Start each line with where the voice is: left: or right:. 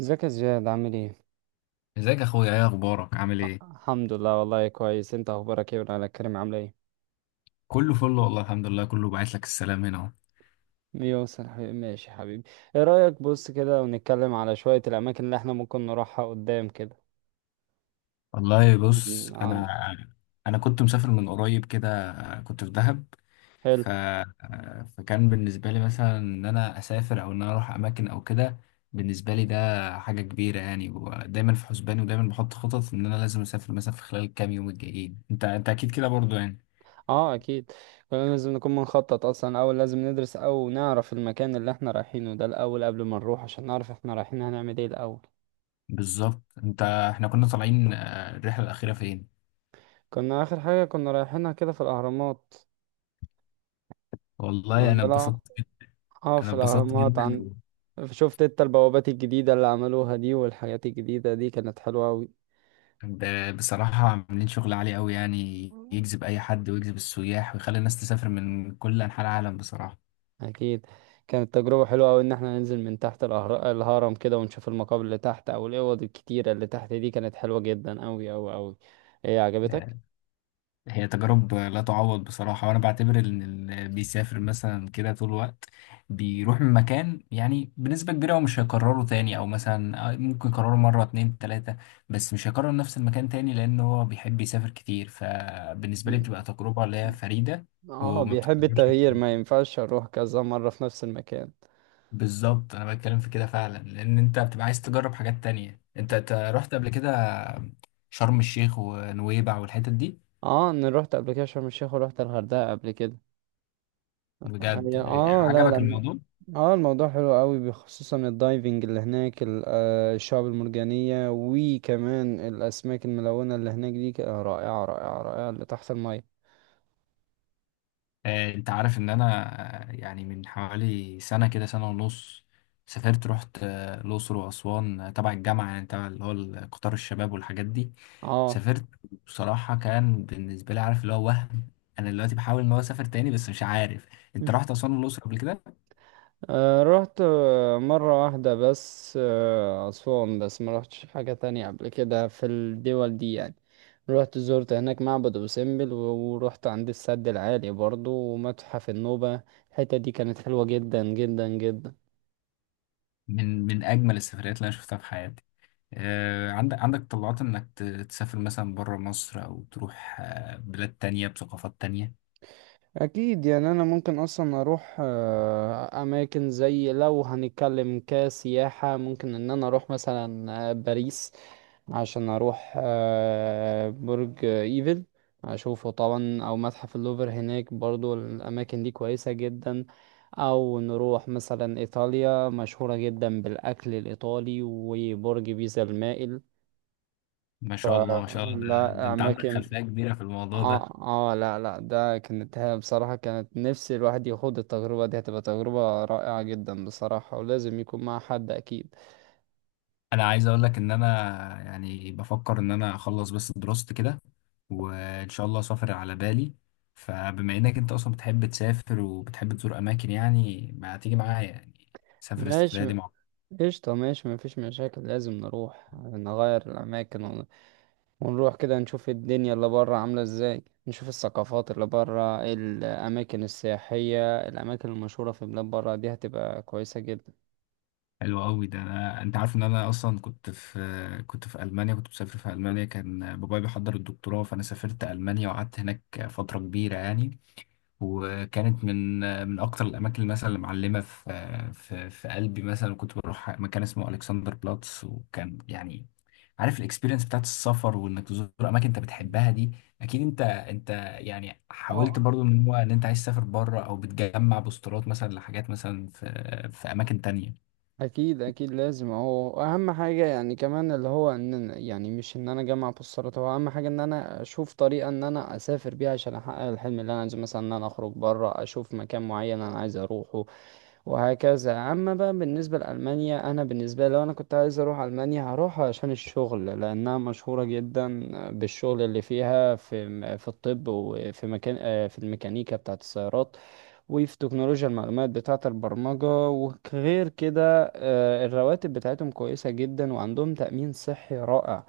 right: ازيك يا زياد عامل ايه؟
left: ازيك يا اخويا ايه اخبارك عامل ايه؟
right: الحمد لله، والله كويس. انت اخبارك ايه وعلى كريم عامله ايه؟
left: كله فل والله الحمد لله كله، بعت لك السلام هنا اهو.
right: يوصل يا حبيبي، ماشي يا حبيبي. ايه رأيك؟ بص كده ونتكلم على شوية الاماكن اللي احنا ممكن نروحها قدام كده.
left: والله بص
right: م، عن
left: انا كنت مسافر من قريب كده، كنت في دهب
right: حلو.
left: ف... فكان بالنسبه لي مثلا ان انا اسافر او ان انا اروح اماكن او كده. بالنسبه لي ده حاجه كبيره يعني، ودايما في حسباني، ودايما بحط خطط ان انا لازم اسافر مثلا في خلال الكام يوم الجايين. انت اكيد كده برضو يعني.
right: اه اكيد، كلنا لازم نكون بنخطط اصلا. اول لازم ندرس او نعرف المكان اللي احنا رايحينه ده الاول قبل ما نروح، عشان نعرف احنا رايحين هنعمل ايه الاول.
left: بالظبط. انت احنا كنا طالعين الرحله الاخيره فين؟
right: كنا اخر حاجة كنا رايحينها كده في الاهرامات
left: والله انا
right: عندنا.
left: اتبسطت جدا،
right: اه
left: انا
right: في
left: اتبسطت
right: الاهرامات،
left: جدا.
right: شفت انت البوابات الجديدة اللي عملوها دي والحاجات الجديدة دي؟ كانت حلوة أوي.
left: بصراحة عاملين شغل عالي أوي، يعني
right: مم.
left: يجذب أي حد ويجذب السياح ويخلي الناس تسافر من كل أنحاء العالم بصراحة.
right: أكيد. كانت تجربة حلوة أوي إن احنا ننزل من تحت الهرم كده ونشوف المقابر اللي تحت أو الأوض الكتيرة اللي تحت دي. كانت حلوة جدا أوي أوي أوي. إيه عجبتك؟
left: آه، هي تجارب لا تعوض بصراحة، وأنا بعتبر إن اللي بيسافر مثلا كده طول الوقت بيروح من مكان، يعني بنسبة كبيرة هو مش هيكرره تاني، أو مثلا ممكن يكرره مرة اتنين تلاتة، بس مش هيكرر نفس المكان تاني، لأن هو بيحب يسافر كتير. فبالنسبة لي بتبقى تجربة اللي هي فريدة
right: اه
left: وما
right: بيحب
left: بتتكررش
right: التغيير،
left: كتير.
right: ما ينفعش أروح كذا مرة في نفس المكان.
left: بالظبط، انا بتكلم في كده فعلا، لان انت بتبقى عايز تجرب حاجات تانية. انت رحت قبل كده شرم الشيخ ونويبع والحتت دي؟
right: اه أنا روحت قبل كده شرم الشيخ وروحت الغردقة قبل كده. يعني
left: بجد؟
right: اه لا
left: عجبك
right: لا.
left: الموضوع؟
right: اه الموضوع حلو قوي، خصوصا الدايفنج اللي هناك، الشعب المرجانية، وكمان الأسماك الملونة اللي هناك دي، رائعة رائعة رائعة، اللي تحت المية.
left: انت عارف ان انا يعني من حوالي سنة كده، سنة ونص، سافرت رحت الاقصر واسوان، تبع الجامعة، يعني تبع اللي هو قطار الشباب والحاجات دي.
right: اه.
left: سافرت. بصراحة كان بالنسبة لي، عارف اللي هو وهم. انا دلوقتي بحاول ان هو اسافر تاني بس مش عارف. انت رحت اسوان والاقصر قبل كده؟
right: رحت مرة واحدة بس، أسوان، بس ما رحتش حاجة تانية قبل كده في الدول دي يعني. رحت زرت هناك معبد أبو سمبل ورحت عند السد العالي برضو ومتحف النوبة. الحتة دي كانت حلوة جدا جدا جدا.
left: من من اجمل السفريات اللي انا شفتها في حياتي. عندك عندك طلعات انك تسافر مثلا بره مصر، او تروح بلاد تانية بثقافات تانية؟
right: اكيد يعني انا ممكن اصلا اروح اماكن زي، لو هنتكلم كسياحة، ممكن ان انا اروح مثلا باريس، عشان اروح برج ايفل اشوفه طبعا، او متحف اللوفر هناك برضو. الاماكن دي كويسة جدا. او نروح مثلا ايطاليا، مشهورة جدا بالاكل الايطالي وبرج بيزا المائل.
left: ما شاء الله ما شاء الله، ده
right: لا
left: انت عندك
right: اماكن.
left: خلفية كبيرة في الموضوع ده.
right: اه. اه لا لا، ده كانت هي بصراحة، كانت نفسي الواحد يخوض التجربة دي. هتبقى تجربة رائعة جدا بصراحة، ولازم يكون مع حد أكيد.
left: انا عايز اقول لك ان انا يعني بفكر ان انا اخلص بس دراستي كده، وان شاء الله اسافر على بالي. فبما انك انت اصلا بتحب تسافر وبتحب تزور اماكن، يعني ما تيجي معايا يعني، سافر السفرية
right: ماشي.
left: دي مع.
right: قشطة، ماشي مفيش مشاكل. لازم نروح نغير الأماكن ونروح كده نشوف الدنيا اللي برا عاملة ازاي، نشوف الثقافات اللي برا، الأماكن السياحية، الأماكن المشهورة في بلاد برا. دي هتبقى كويسة جدا.
left: حلو قوي. ده انا، انت عارف ان انا اصلا كنت في المانيا، كنت مسافر في المانيا، كان بابايا بيحضر الدكتوراه، فانا سافرت المانيا وقعدت هناك فتره كبيره يعني. وكانت من من اكتر الاماكن مثلا اللي معلمه في قلبي، مثلا كنت بروح مكان اسمه الكسندر بلاتس، وكان يعني عارف الاكسبيرينس بتاعت السفر، وانك تزور اماكن انت بتحبها دي اكيد. انت يعني حاولت
right: اه
left: برضو ان هو ان انت عايز تسافر بره او بتجمع بوسترات مثلا لحاجات مثلا في اماكن تانية؟
right: اكيد اكيد، لازم هو اهم حاجه يعني. كمان اللي هو ان يعني مش ان انا اجمع بوسترات هو اهم حاجه، ان انا اشوف طريقه ان انا اسافر بيها عشان احقق الحلم اللي انا عايزه، مثلا ان انا اخرج بره، اشوف مكان معين انا عايز اروحه وهكذا. اما بقى بالنسبه لالمانيا، انا بالنسبه لي لو انا كنت عايز اروح المانيا هروح عشان الشغل، لانها مشهوره جدا بالشغل اللي فيها، في الطب، وفي مكان في الميكانيكا بتاعه السيارات، وفي تكنولوجيا المعلومات بتاعة البرمجة وغير كده. الرواتب بتاعتهم كويسة جدا، وعندهم تأمين صحي رائع.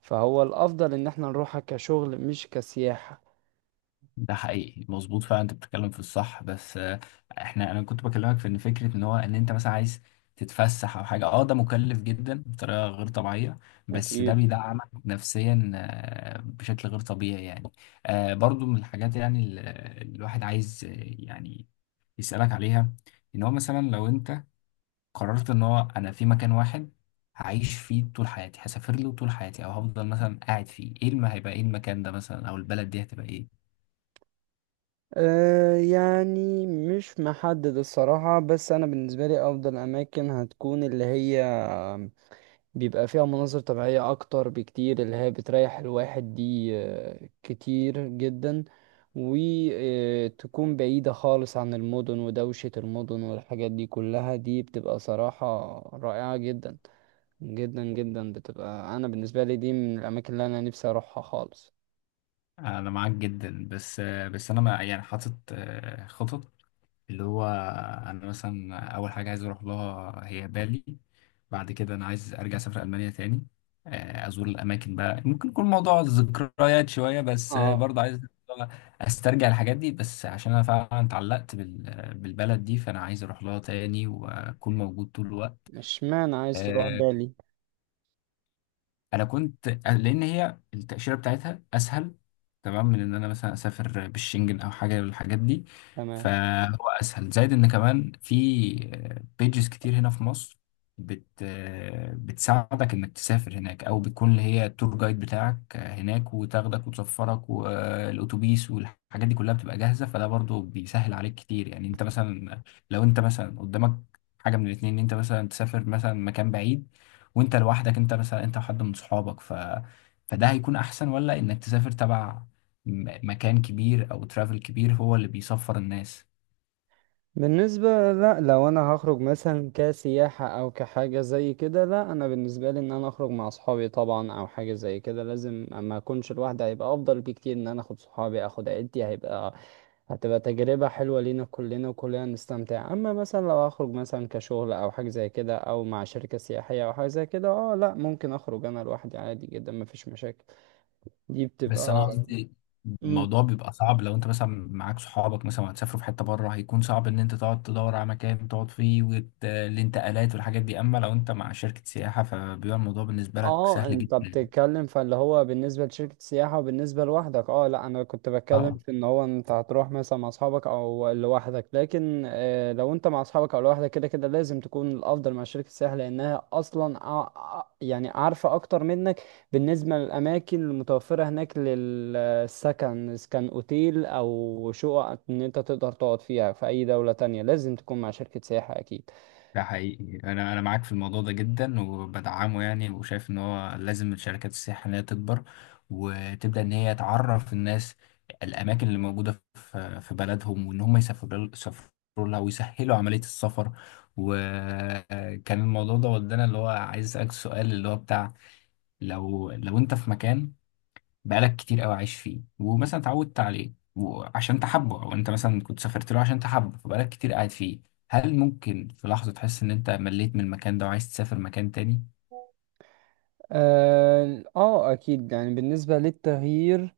right: فهو الأفضل إن احنا نروحها كشغل مش كسياحة.
left: ده حقيقي، مظبوط فعلا، انت بتتكلم في الصح. بس احنا، انا كنت بكلمك في ان فكره ان هو ان انت مثلا عايز تتفسح او حاجه، اه ده مكلف جدا بطريقه غير طبيعيه، بس ده
right: أكيد.
left: بيدعمك نفسيا بشكل غير طبيعي يعني. برضو من الحاجات يعني الواحد عايز يعني يسالك عليها، ان هو مثلا لو انت قررت ان هو انا في مكان واحد هعيش فيه طول حياتي، هسافر له طول حياتي، او هفضل مثلا قاعد فيه، ايه هيبقى ايه المكان ده مثلا، او البلد دي هتبقى ايه؟
right: أه يعني مش محدد الصراحة، بس أنا بالنسبة لي أفضل أماكن هتكون اللي هي بيبقى فيها مناظر طبيعية أكتر بكتير، اللي هي بتريح الواحد دي كتير جدا، وتكون بعيدة خالص عن المدن ودوشة المدن والحاجات دي كلها. دي بتبقى صراحة رائعة جدا جدا جدا. بتبقى انا بالنسبه لي دي من الاماكن اللي انا نفسي اروحها خالص.
left: انا معاك جدا، بس انا ما يعني حاطط خطط. اللي هو انا مثلا اول حاجه عايز اروح لها هي بالي، بعد كده انا عايز ارجع اسافر المانيا تاني، ازور الاماكن بقى، ممكن يكون موضوع ذكريات شويه، بس
right: اه.
left: برضه عايز استرجع الحاجات دي، بس عشان انا فعلا اتعلقت بالبلد دي، فانا عايز اروح لها تاني واكون موجود طول الوقت.
right: اشمعنى عايز تروح
left: آه،
right: بالي؟
left: انا كنت لان هي التاشيره بتاعتها اسهل، تمام، من ان انا مثلا اسافر بالشنجن او حاجه من الحاجات دي.
right: تمام.
left: فهو اسهل، زائد ان كمان في بيجز كتير هنا في مصر بت بتساعدك انك تسافر هناك، او بتكون اللي هي التور جايد بتاعك هناك وتاخدك وتسفرك، والاتوبيس والحاجات دي كلها بتبقى جاهزه، فده برضو بيسهل عليك كتير. يعني انت مثلا، لو انت مثلا قدامك حاجه من الاتنين، ان انت مثلا تسافر مثلا مكان بعيد وانت لوحدك، انت مثلا انت وحد من صحابك، فده هيكون احسن، ولا انك تسافر تبع مكان كبير او ترافل كبير هو اللي بيسفر الناس؟
right: بالنسبة لا لو انا هخرج مثلا كسياحة او كحاجة زي كده، لا انا بالنسبة لي ان انا اخرج مع صحابي طبعا او حاجة زي كده. لازم، اما اكونش لوحدي. هيبقى افضل بكتير ان انا اخد صحابي، اخد عيلتي. هيبقى هتبقى تجربة حلوة لينا كلنا وكلنا نستمتع. اما مثلا لو اخرج مثلا كشغل او حاجة زي كده، او مع شركة سياحية او حاجة زي كده، اه لا ممكن اخرج انا لوحدي عادي جدا مفيش مشاكل. دي
left: بس انا
right: بتبقى.
left: قصدي
right: مم.
left: الموضوع بيبقى صعب لو انت مثلا معاك صحابك مثلا هتسافروا في حتة بره، هيكون صعب ان انت تقعد تدور على مكان تقعد فيه، والانتقالات والحاجات دي. اما لو انت مع شركة سياحة فبيبقى الموضوع بالنسبة لك
right: اه
left: سهل
right: انت
left: جدا.
right: بتتكلم فاللي هو بالنسبة لشركة السياحة وبالنسبة لوحدك. اه لا، انا كنت بتكلم
left: اه
right: في ان هو انت هتروح مثلا مع اصحابك او لوحدك. لكن آه، لو انت مع اصحابك او لوحدك كده كده لازم تكون الافضل مع شركة السياحة، لانها اصلا يعني عارفة اكتر منك بالنسبة للاماكن المتوفرة هناك للسكن، اذا كان اوتيل او شقق ان انت تقدر تقعد فيها في اي دولة تانية. لازم تكون مع شركة سياحة اكيد.
left: ده حقيقي، انا انا معاك في الموضوع ده جدا وبدعمه يعني، وشايف ان هو لازم الشركات السياحيه ان هي تكبر، وتبدا ان هي تعرف الناس الاماكن اللي موجوده في بلدهم، وان هم يسافروا لها، ويسهلوا عمليه السفر. وكان الموضوع ده ودانا اللي هو عايز اسالك سؤال اللي هو بتاع، لو انت في مكان بقالك كتير قوي عايش فيه، ومثلا اتعودت عليه وعشان تحبه، او انت مثلا كنت سافرت له عشان تحبه فبقالك كتير قاعد فيه، هل ممكن في لحظة تحس ان انت مليت من المكان ده وعايز تسافر مكان تاني؟
right: اه اكيد يعني بالنسبة للتغيير.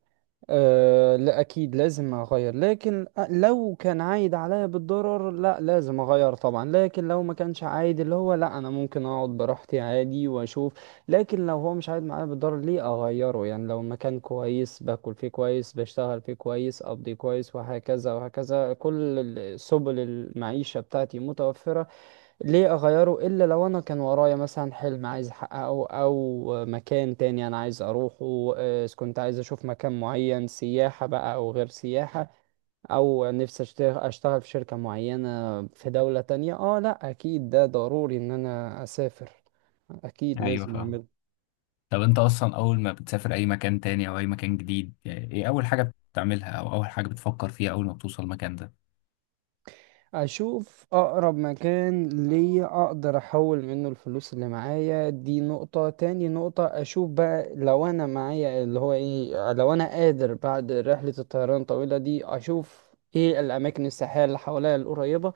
right: أه لا أكيد لازم أغير، لكن لو كان عايد عليا بالضرر لا لازم أغير طبعا. لكن لو ما كانش عايد اللي هو لا، أنا ممكن أقعد براحتي عادي وأشوف. لكن لو هو مش عايد معايا بالضرر ليه أغيره؟ يعني لو المكان كويس، باكل فيه كويس، بشتغل فيه كويس، أقضي كويس وهكذا وهكذا، كل سبل المعيشة بتاعتي متوفرة، ليه اغيره؟ الا لو انا كان ورايا مثلا حلم عايز احققه، او مكان تاني انا عايز اروحه. إذا كنت عايز اشوف مكان معين، سياحة بقى او غير سياحة، او نفسي اشتغل اشتغل في شركة معينة في دولة تانية، اه لا اكيد ده ضروري ان انا اسافر. اكيد
left: ايوه
right: لازم
left: فاهم.
right: اعمله.
left: طب انت اصلا اول ما بتسافر اي مكان تاني او اي مكان جديد، يعني ايه اول حاجة بتعملها او اول حاجة بتفكر فيها اول ما بتوصل المكان ده؟
right: اشوف اقرب مكان ليا اقدر احول منه الفلوس اللي معايا، دي نقطة. تاني نقطة اشوف بقى لو انا معايا اللي هو ايه، لو انا قادر بعد رحلة الطيران الطويلة دي اشوف ايه الاماكن السياحية اللي حواليا القريبة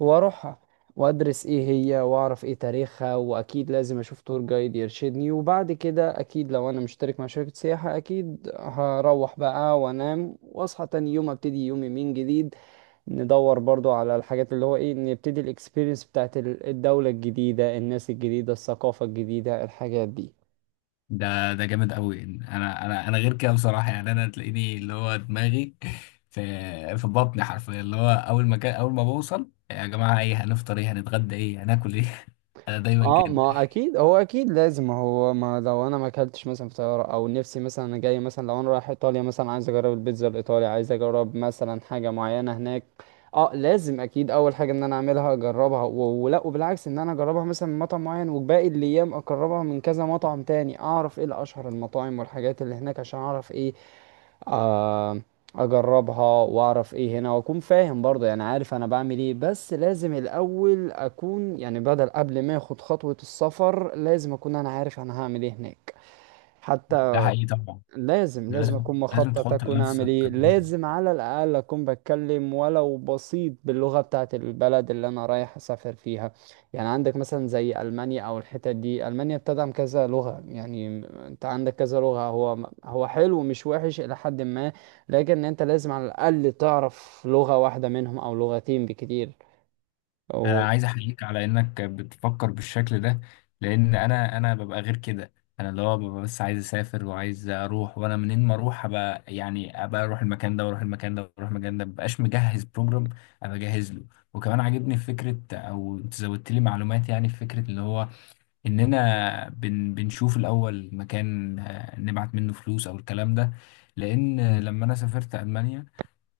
right: واروحها، وادرس ايه هي واعرف ايه تاريخها. واكيد لازم اشوف تور جايد يرشدني، وبعد كده اكيد لو انا مشترك مع شركة سياحة اكيد هروح بقى وانام واصحى تاني يوم، ابتدي يومي من جديد. ندور برضو على الحاجات اللي هو ايه، نبتدي الاكسبيرينس بتاعت الدولة الجديدة، الناس الجديدة، الثقافة الجديدة، الحاجات دي.
left: ده ده جامد قوي. انا غير كده بصراحه يعني، انا تلاقيني اللي هو دماغي في في بطني حرفيا، اللي هو اول ما كان اول ما بوصل، يا جماعه ايه هنفطر، ايه هنتغدى، ايه هناكل ايه. انا دايما
right: اه
left: كده.
right: ما اكيد هو اكيد لازم هو، ما لو انا ما اكلتش مثلا في طياره، او نفسي مثلا انا جاي مثلا لو انا رايح ايطاليا مثلا عايز اجرب البيتزا الايطالي، عايز اجرب مثلا حاجه معينه هناك. اه لازم اكيد اول حاجه ان انا اعملها اجربها ولا، وبالعكس، ان انا اجربها مثلا من مطعم معين، وباقي الايام اجربها من كذا مطعم تاني، اعرف ايه الاشهر المطاعم والحاجات اللي هناك عشان اعرف ايه. آه، اجربها واعرف ايه هنا واكون فاهم برضه. يعني عارف انا بعمل ايه، بس لازم الاول اكون، يعني بدل قبل ما اخد خطوة السفر لازم اكون انا عارف انا هعمل ايه هناك حتى.
left: ده حقيقي طبعا،
right: لازم
left: ده
right: لازم
left: لازم.
right: اكون
left: لازم
right: مخطط
left: تحط
right: اكون اعمل
left: لنفسك.
right: ايه، لازم على الاقل اكون بتكلم ولو بسيط باللغه بتاعه البلد اللي انا رايح اسافر فيها. يعني عندك مثلا زي المانيا او الحتت دي، المانيا بتدعم كذا لغه يعني، انت عندك كذا لغه، هو هو حلو مش وحش الى حد ما. لكن انت لازم على الاقل تعرف لغه واحده منهم او لغتين بكتير.
left: انا عايز احييك على انك بتفكر بالشكل ده، لان انا ببقى غير كده. انا اللي هو ببقى بس عايز اسافر وعايز اروح، وانا منين ما اروح ابقى يعني، ابقى اروح المكان ده واروح المكان ده واروح المكان ده، مبقاش مجهز بروجرام ابقى جاهز له. وكمان عاجبني في فكره، او انت زودت لي معلومات، يعني في فكره اللي هو اننا بنشوف الاول مكان نبعت منه فلوس او الكلام ده. لان لما انا سافرت المانيا،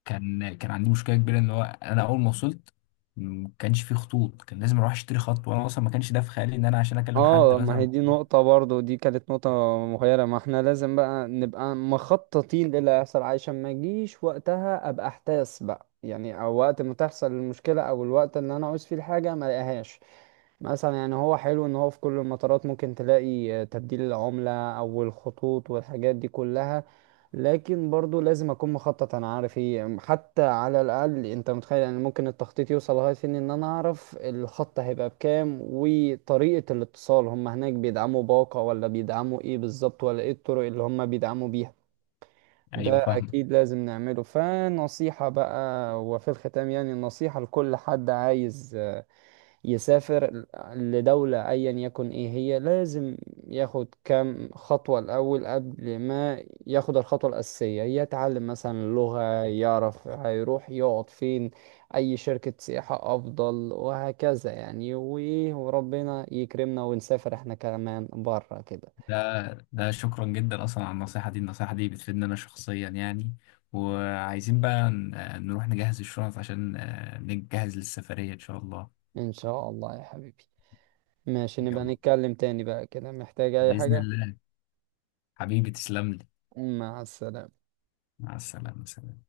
left: كان عندي مشكله كبيره ان هو انا اول ما وصلت ما كانش فيه خطوط، كان لازم اروح اشتري خط، وانا اصلا ما كانش ده في خيالي ان انا عشان اكلم حد
right: اه ما هي
left: مثلا.
right: دي نقطة برضو، دي كانت نقطة مغيرة. ما احنا لازم بقى نبقى مخططين للي هيحصل عشان ما يجيش وقتها ابقى احتاس بقى يعني، او وقت ما تحصل المشكلة او الوقت اللي انا عاوز فيه الحاجة ما الاقيهاش. مثلا يعني هو حلو ان هو في كل المطارات ممكن تلاقي تبديل العملة او الخطوط والحاجات دي كلها. لكن برضو لازم اكون مخطط انا عارف ايه حتى. على الاقل انت متخيل يعني ممكن التخطيط يوصل لغاية فين؟ ان انا اعرف الخط هيبقى بكام وطريقة الاتصال، هم هناك بيدعموا باقة ولا بيدعموا ايه بالظبط ولا ايه الطرق اللي هم بيدعموا بيها. ده
left: ايوه فاهمه.
right: اكيد لازم نعمله. فنصيحة بقى وفي الختام يعني، نصيحة لكل حد عايز يسافر لدولة أيا يكن إيه هي، لازم ياخد كام خطوة الأول قبل ما ياخد الخطوة الأساسية. يتعلم مثلا اللغة، يعرف هيروح يقعد فين، أي شركة سياحة أفضل، وهكذا يعني. وإيه، وربنا يكرمنا ونسافر إحنا كمان برا كده.
left: ده ده شكرا جدا اصلا على النصيحه دي، النصيحه دي بتفيدني انا شخصيا يعني. وعايزين بقى نروح نجهز الشنط عشان نجهز للسفريه ان شاء الله.
right: إن شاء الله يا حبيبي. ماشي، نبقى
left: يلا،
right: نتكلم تاني بقى كده، محتاج أي
left: باذن
right: حاجة.
left: الله، حبيبي تسلم لي.
right: مع السلامة.
left: مع السلامه سلام.